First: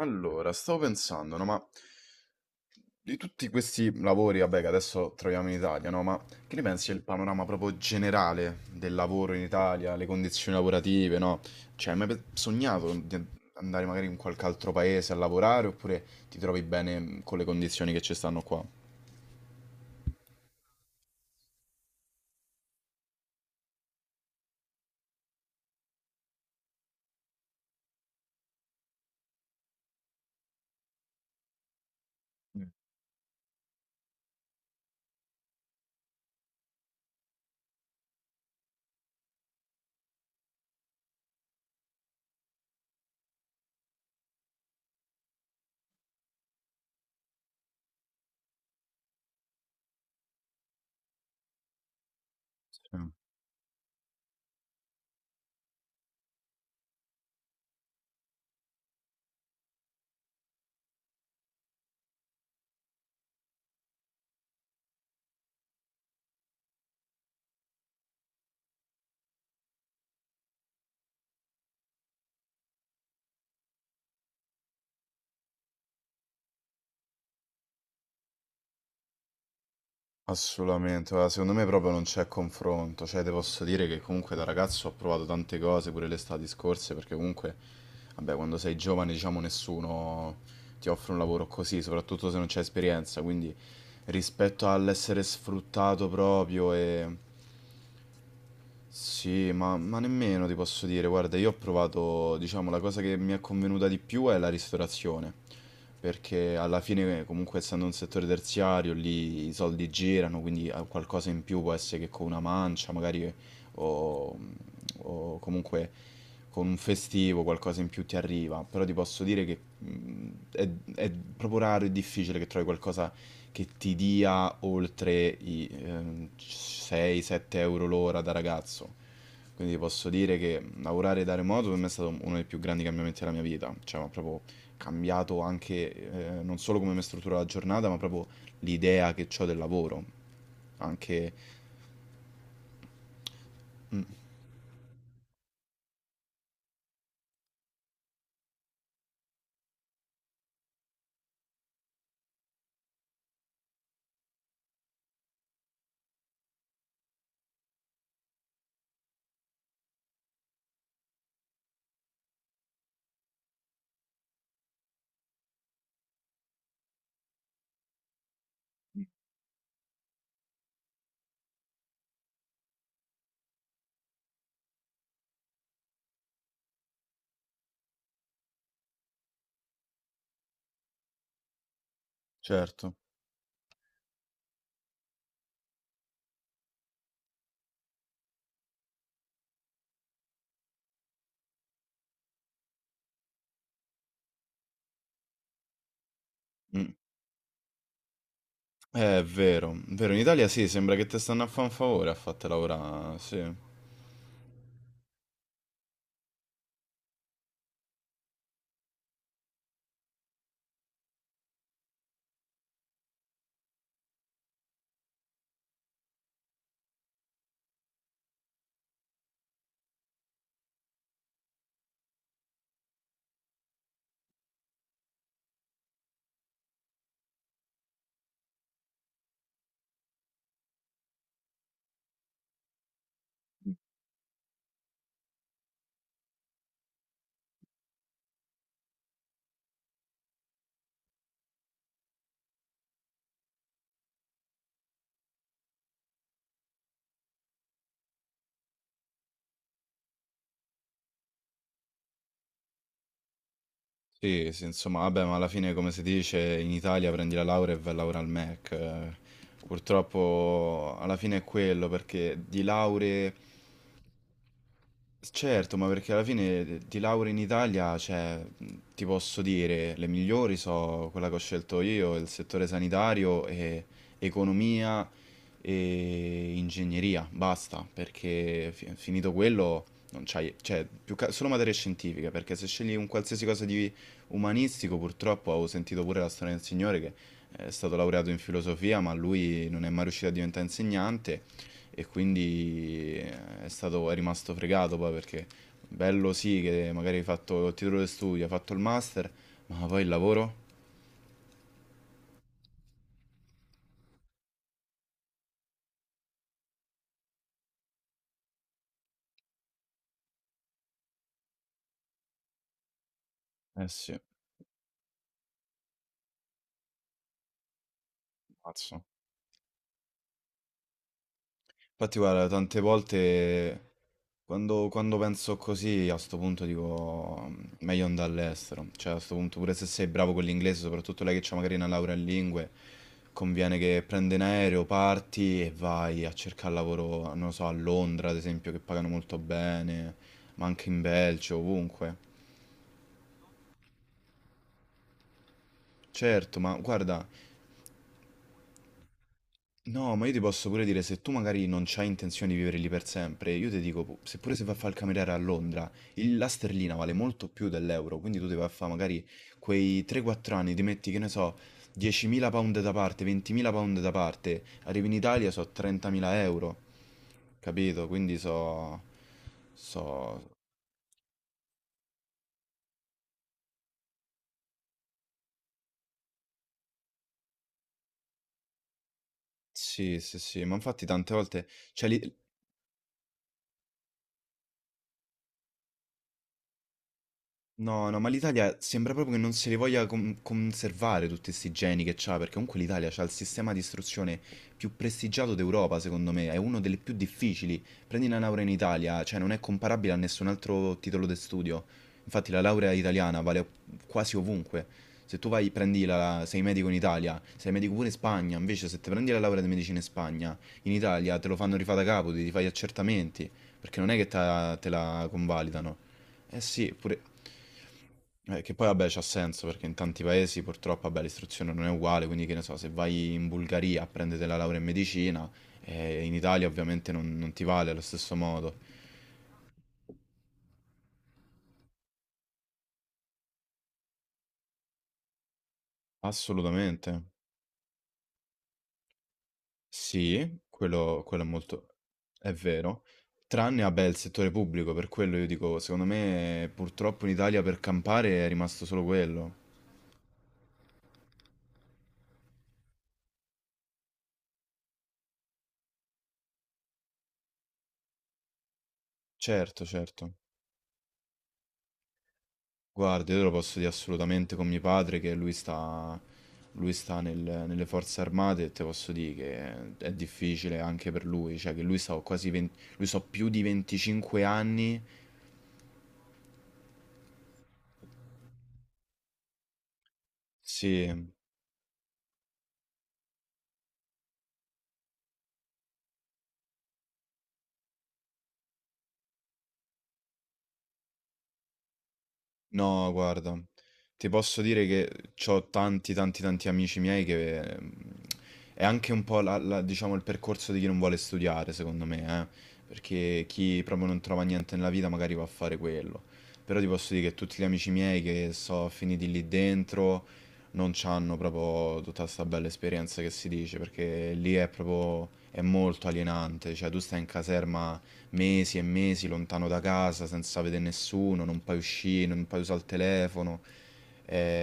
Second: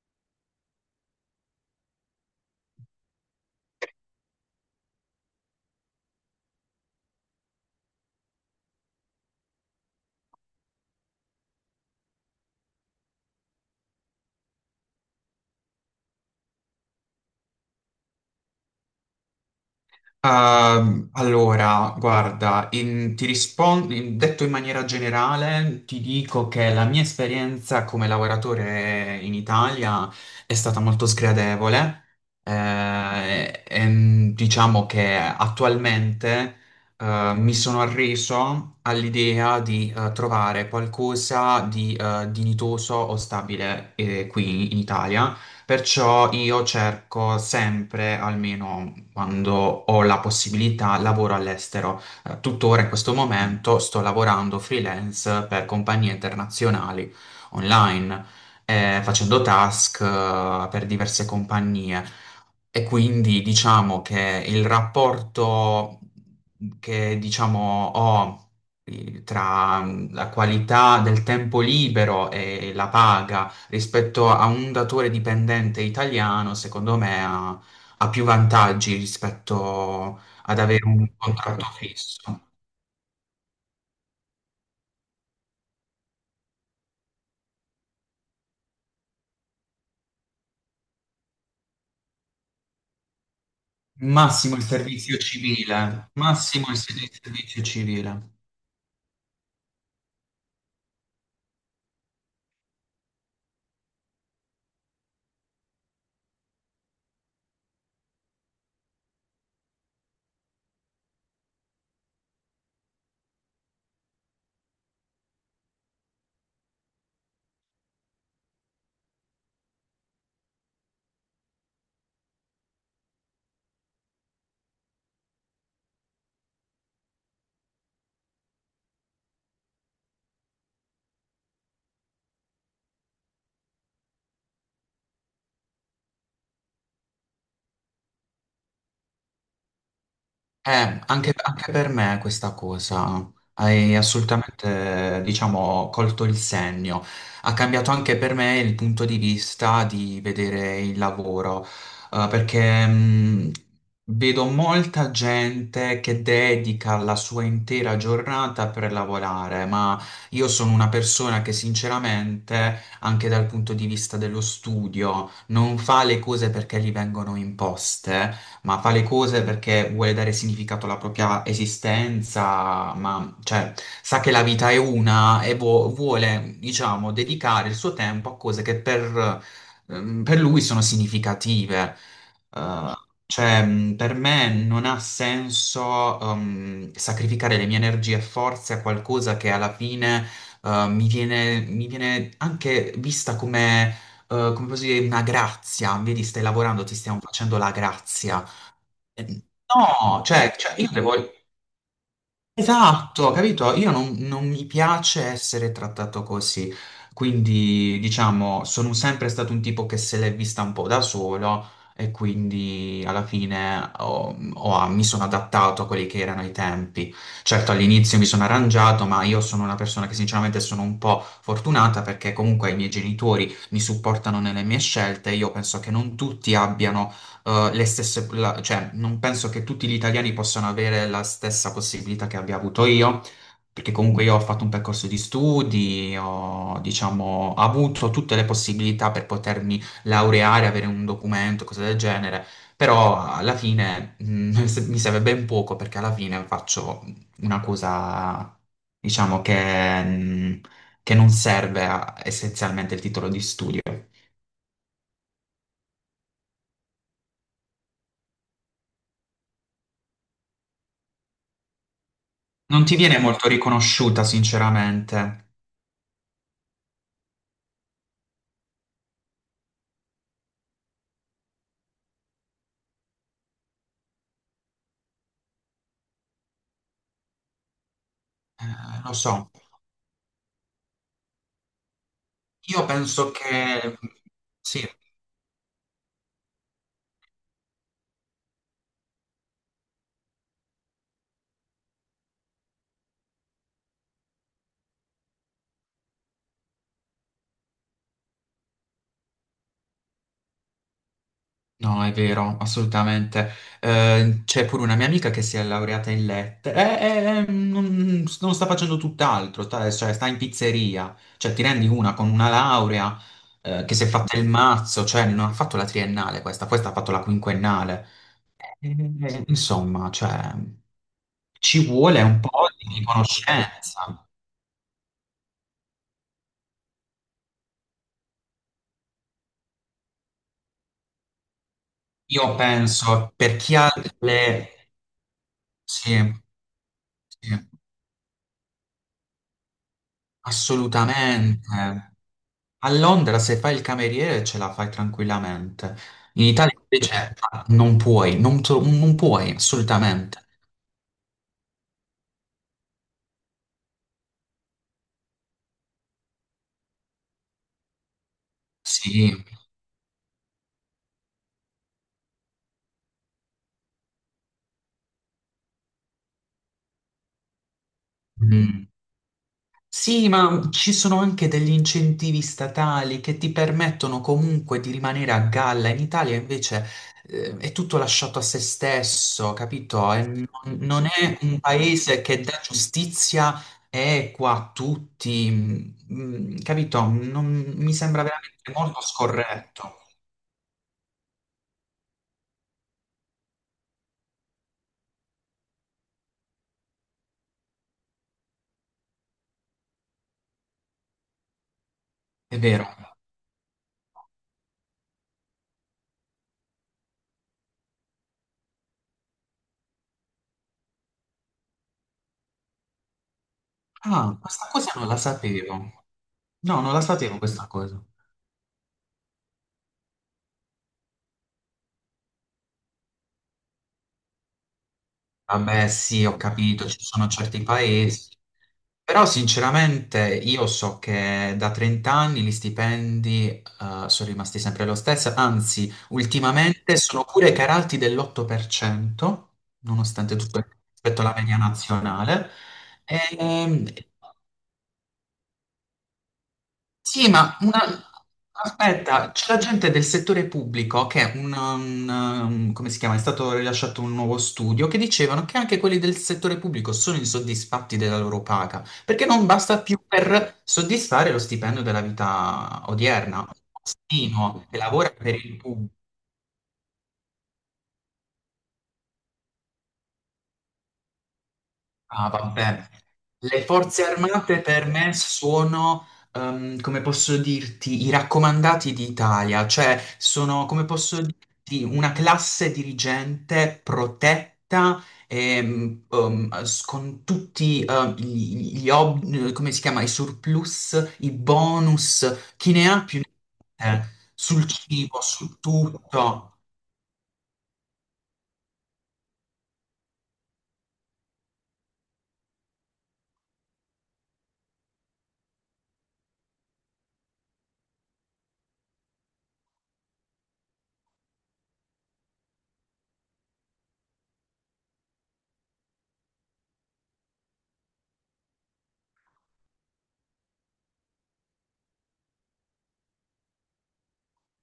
Allora, stavo pensando, no, ma di tutti questi lavori, vabbè, che adesso troviamo in Italia, no, ma che ne pensi del panorama proprio generale del lavoro in Italia, le condizioni lavorative, no? Cioè, hai mai sognato di andare magari in qualche altro paese a lavorare oppure ti trovi bene con le condizioni che ci stanno qua? Allora, guarda, ti rispondo, detto in maniera generale, ti dico che la mia esperienza come lavoratore in Italia è stata molto sgradevole. Mm, Diciamo che attualmente, mi sono arreso all'idea di, trovare qualcosa di, dignitoso o stabile, qui in Italia. Perciò io cerco sempre, almeno quando ho la possibilità, lavoro all'estero. Tuttora in sì. questo momento sto lavorando freelance per compagnie internazionali online, facendo task, per diverse compagnie. E quindi diciamo che il rapporto che diciamo ho tra la qualità del tempo libero e la paga rispetto a un datore dipendente italiano, secondo me ha più vantaggi rispetto ad avere Assolutamente, un guarda, secondo contratto me proprio non c'è fisso. confronto, cioè te posso dire che comunque da ragazzo ho provato tante cose pure le estati scorse perché comunque, vabbè, quando sei giovane diciamo nessuno ti offre un lavoro così, soprattutto se non c'è esperienza, quindi Massimo il rispetto servizio all'essere sfruttato civile, massimo proprio il e servizio civile. sì, ma nemmeno ti posso dire, guarda, io ho provato, diciamo, la cosa che mi è convenuta di più è la ristorazione, perché alla fine comunque essendo un settore terziario lì i soldi girano, quindi qualcosa in più può essere che con una mancia, magari o, o comunque con un festivo qualcosa in più ti arriva, però ti posso dire che è proprio raro e difficile che trovi qualcosa che ti dia oltre i 6-7 euro l'ora da ragazzo. Quindi posso dire che lavorare da remoto per me è stato uno dei più grandi cambiamenti della mia vita, cioè mi ha proprio cambiato anche non solo come mi struttura la giornata, ma proprio l'idea che ho del lavoro. Anche. Anche per me questa cosa hai Mm, assolutamente, diciamo, colto il segno. Ha cambiato anche per me il punto di vista di vedere il lavoro, perché vedo molta gente che dedica la sua intera giornata per lavorare, ma io sono una persona che sinceramente, anche dal punto di vista dello studio, non fa le cose perché gli vengono imposte ma fa le cose perché vuole dare significato alla propria esistenza, ma cioè, sa che la vita è una e vuole, diciamo, dedicare il suo tempo a cose che per lui sono significative. Eh, certo. cioè, per me non ha senso, sacrificare le mie energie e forze a qualcosa che alla fine, mi viene anche vista come, come posso dire, una grazia. Vedi, stai lavorando, Mm. ti stiamo facendo la grazia. È vero, in No, Italia sì, cioè, io sembra che devo... te stanno a fare un favore a farti lavorare, Esatto, sì. capito? Io non mi piace essere trattato così, quindi diciamo, sono sempre stato un tipo che se l'è vista un po' da solo e quindi alla fine mi sono adattato a quelli che erano i tempi. Certo, all'inizio mi sono arrangiato, ma io sono una persona che sinceramente sono un po' fortunata perché comunque i miei genitori mi supportano nelle mie scelte. Io penso che non tutti abbiano cioè, non penso che tutti gli italiani possano avere la stessa possibilità che abbia avuto io, perché comunque io ho fatto un percorso di studi, ho, diciamo, avuto tutte le possibilità per potermi laureare, avere un documento, cose del genere, però alla fine, mi serve ben poco perché alla fine faccio una cosa, diciamo, che non serve essenzialmente il titolo di studio. Sì, sì, insomma, vabbè, ma alla fine, come si dice, in Italia prendi la laurea e vai a lavorare al Mac, eh. Purtroppo alla fine è quello, perché di Non ti viene lauree. molto riconosciuta, sinceramente. Certo, ma perché alla fine ti lauri in Italia, cioè, ti posso dire, le migliori sono quella che ho scelto io, il settore sanitario e economia e ingegneria, basta, perché Lo finito so, quello non c'hai, cioè, più solo materie scientifiche, perché se io scegli un penso qualsiasi cosa di che sì, umanistico, purtroppo ho sentito pure la storia del signore che è stato laureato in filosofia, ma lui non è mai riuscito a diventare insegnante e quindi è stato, è rimasto fregato poi perché bello sì che magari hai fatto il titolo di studio, hai fatto il master, ma poi il lavoro? no, è vero, assolutamente. C'è pure una mia amica che si è laureata in lettere e non, non sta facendo tutt'altro, sta, cioè, sta in pizzeria, cioè ti rendi una con una laurea Eh che si è sì, fatta il mazzo, cioè non ha fatto la triennale questa, questa ha fatto la quinquennale. pazzo. Insomma, cioè, ci Infatti, vuole un guarda, po' tante di volte conoscenza. quando penso così, a sto punto dico meglio andare all'estero. Cioè, a sto punto, pure se sei bravo con l'inglese, soprattutto lei che ha magari una laurea in Io lingue, penso per chi conviene ha che prendi un le... aereo, parti e Sì, vai a cercare lavoro, non lo sì. so, a Londra, ad esempio, che pagano molto bene, ma anche in Belgio, Assolutamente. ovunque. A Londra se fai il cameriere ce la fai tranquillamente. In Certo, ma Italia guarda. invece ah, non puoi, non, non puoi, No, ma io assolutamente. ti posso pure dire, se tu magari non c'hai intenzione di vivere lì per sempre, io ti dico, seppure se vai a fare il cameriere a Londra, la sterlina vale molto più dell'euro, quindi tu devi vai a fare magari Sì. quei 3-4 anni, ti metti, che ne so, 10.000 pound da parte, 20.000 pound da parte, arrivi in Italia so 30.000 euro, capito? Quindi Mm. so... Sì, so... ma ci sono anche degli incentivi statali che ti permettono comunque di rimanere a galla. In Italia invece è tutto lasciato a se stesso, capito? Sì, E sì, sì, ma infatti non tante è un volte. Cioè, paese che dà giustizia equa a tutti, capito? Mi no, no, sembra ma veramente l'Italia molto sembra proprio che non se li scorretto, voglia conservare tutti questi geni che c'ha, perché comunque l'Italia c'ha il sistema di istruzione più prestigiato d'Europa, secondo me, è uno delle più difficili. Prendi una laurea in Italia, cioè non è comparabile a nessun altro titolo di studio. Infatti è la vero. laurea italiana vale quasi ovunque. Se tu vai, prendi la, sei medico in Italia, sei medico pure in Spagna, invece se te prendi la laurea di medicina in Spagna, in Italia te lo fanno rifare da capo, ti fai gli accertamenti, perché non è che Ah, questa te cosa non la la sapevo. convalidano. No, Eh sì, non la pure. sapevo questa cosa. Che poi vabbè c'ha senso perché in tanti paesi purtroppo vabbè, l'istruzione non è uguale, quindi che ne so, se vai in Bulgaria a prendere la laurea in medicina, Vabbè, sì, in ho Italia capito, ci ovviamente sono non certi ti vale allo paesi, stesso modo. però sinceramente io so che da 30 anni gli stipendi sono rimasti sempre lo stesso, anzi, ultimamente Assolutamente. sono pure calati dell'8%, nonostante Sì, tutto rispetto quello, alla quello è media molto. nazionale. È vero. Tranne, E, vabbè, il settore pubblico, per quello io dico, secondo me purtroppo sì, in ma Italia per una... campare è rimasto solo aspetta, c'è quello. la gente del settore pubblico che è un, come si chiama? È stato rilasciato un nuovo studio che dicevano che anche quelli del settore pubblico sono insoddisfatti della loro paga, perché non basta Certo, più certo. per soddisfare lo stipendio della vita Guarda, io odierna. te Un lo posso dire assolutamente postino con che mio lavora padre che per il pubblico. Lui sta nelle forze armate e te posso dire che è difficile anche per lui, cioè che lui sta Ah, quasi 20, vabbè. lui sta più di Le forze 25 armate per anni, me sono, come posso dirti, i raccomandati d'Italia, cioè sono, come sì. posso dirti, una classe dirigente protetta con tutti gli, come si chiama, i surplus, i bonus, chi ne ha No, più guarda, ne ha, ti posso sul dire cibo, che su ho tanti, tanti, tutto. tanti amici miei che è anche un po' diciamo, il percorso di chi non vuole studiare, secondo me, eh. Perché chi proprio non trova niente nella vita magari va a fare quello. Però ti posso dire che tutti gli amici miei che sono finiti lì dentro non c'hanno proprio tutta questa bella esperienza che si dice, perché lì è proprio, è molto alienante, cioè tu stai in caserma mesi e mesi lontano da casa, senza vedere nessuno, non puoi uscire, non puoi usare il telefono.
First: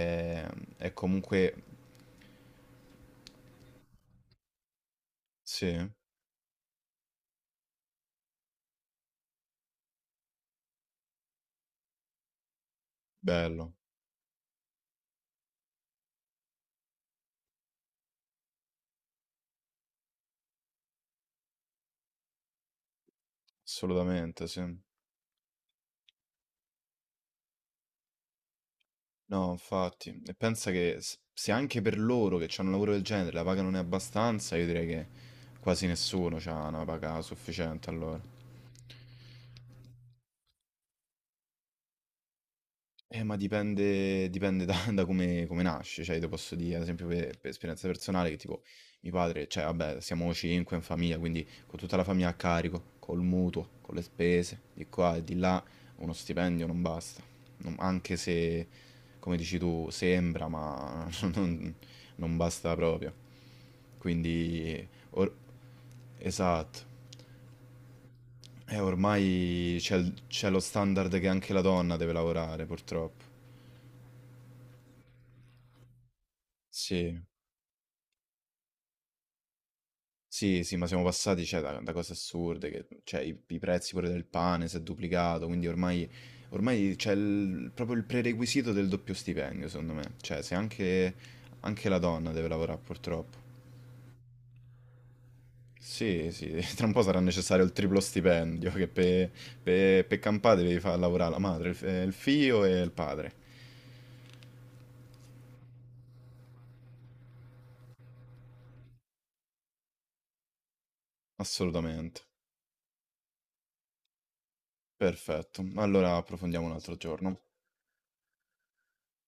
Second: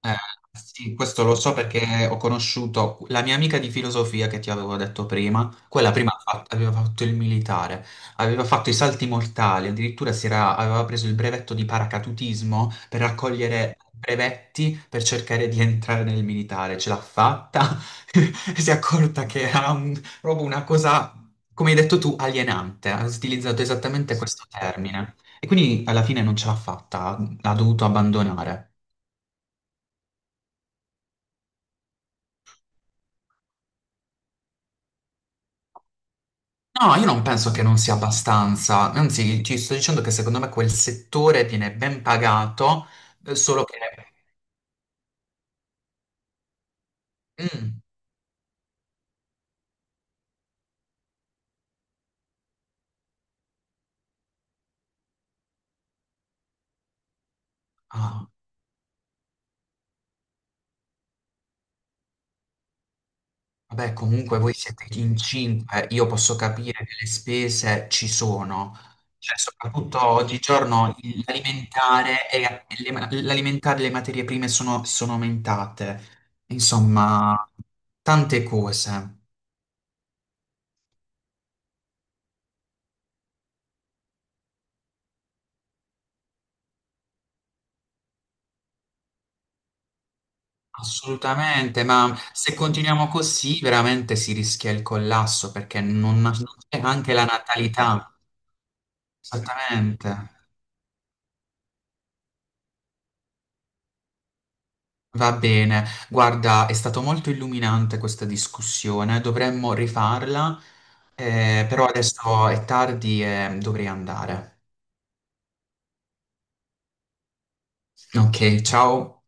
Eh, e sì, questo lo so comunque, perché ho conosciuto la mia amica di filosofia che ti avevo detto prima, sì, quella prima aveva fatto il militare, aveva fatto i salti mortali, addirittura aveva preso il brevetto di paracadutismo per bello, raccogliere brevetti per cercare di entrare nel militare, ce l'ha fatta, e si è accorta che era proprio una cosa, come hai detto tu, alienante, ha utilizzato esattamente questo assolutamente, sì. termine e quindi alla fine non ce l'ha fatta, l'ha dovuto abbandonare. No, infatti, e pensa che se anche per loro che hanno un lavoro del genere la paga non è abbastanza, io direi che quasi nessuno ha una No, io paga non penso che non sufficiente sia allora. abbastanza, anzi ti sto dicendo che secondo me quel settore viene ben pagato, Ma solo che... dipende da da come nasce, cioè io te posso dire ad esempio per Mm, esperienza personale che tipo mio padre cioè vabbè siamo 5 in famiglia, quindi con tutta la famiglia a carico, col mutuo, con le spese di qua e di là, uno stipendio non basta. Non anche ah, se, come dici tu, sembra, ma non non basta proprio. vabbè, comunque voi Quindi siete in or cinque, io posso esatto. capire che le spese ci sono, cioè Ormai soprattutto c'è lo oggigiorno standard che anche la donna deve l'alimentare e lavorare le, ma- purtroppo. l'alimentare e le materie prime sono, sono aumentate, Sì. insomma, tante cose. Sì, sì, ma siamo passati, cioè, da cose assurde, che, cioè, i prezzi pure del pane si è duplicato, quindi ormai, ormai c'è proprio il prerequisito del doppio stipendio, secondo me. Cioè, se anche, Assolutamente, anche la ma donna deve se lavorare, continuiamo purtroppo. così veramente si rischia il collasso perché non, Sì, non sì, c'è tra un po' anche sarà la necessario il triplo natalità. stipendio, che per pe, Esattamente. pe campare devi far lavorare la madre, il figlio e il padre. Va bene. Guarda, è stato molto illuminante questa discussione, dovremmo rifarla, però Assolutamente. adesso è tardi e dovrei andare. Perfetto. Allora approfondiamo un altro giorno. Ok, ciao.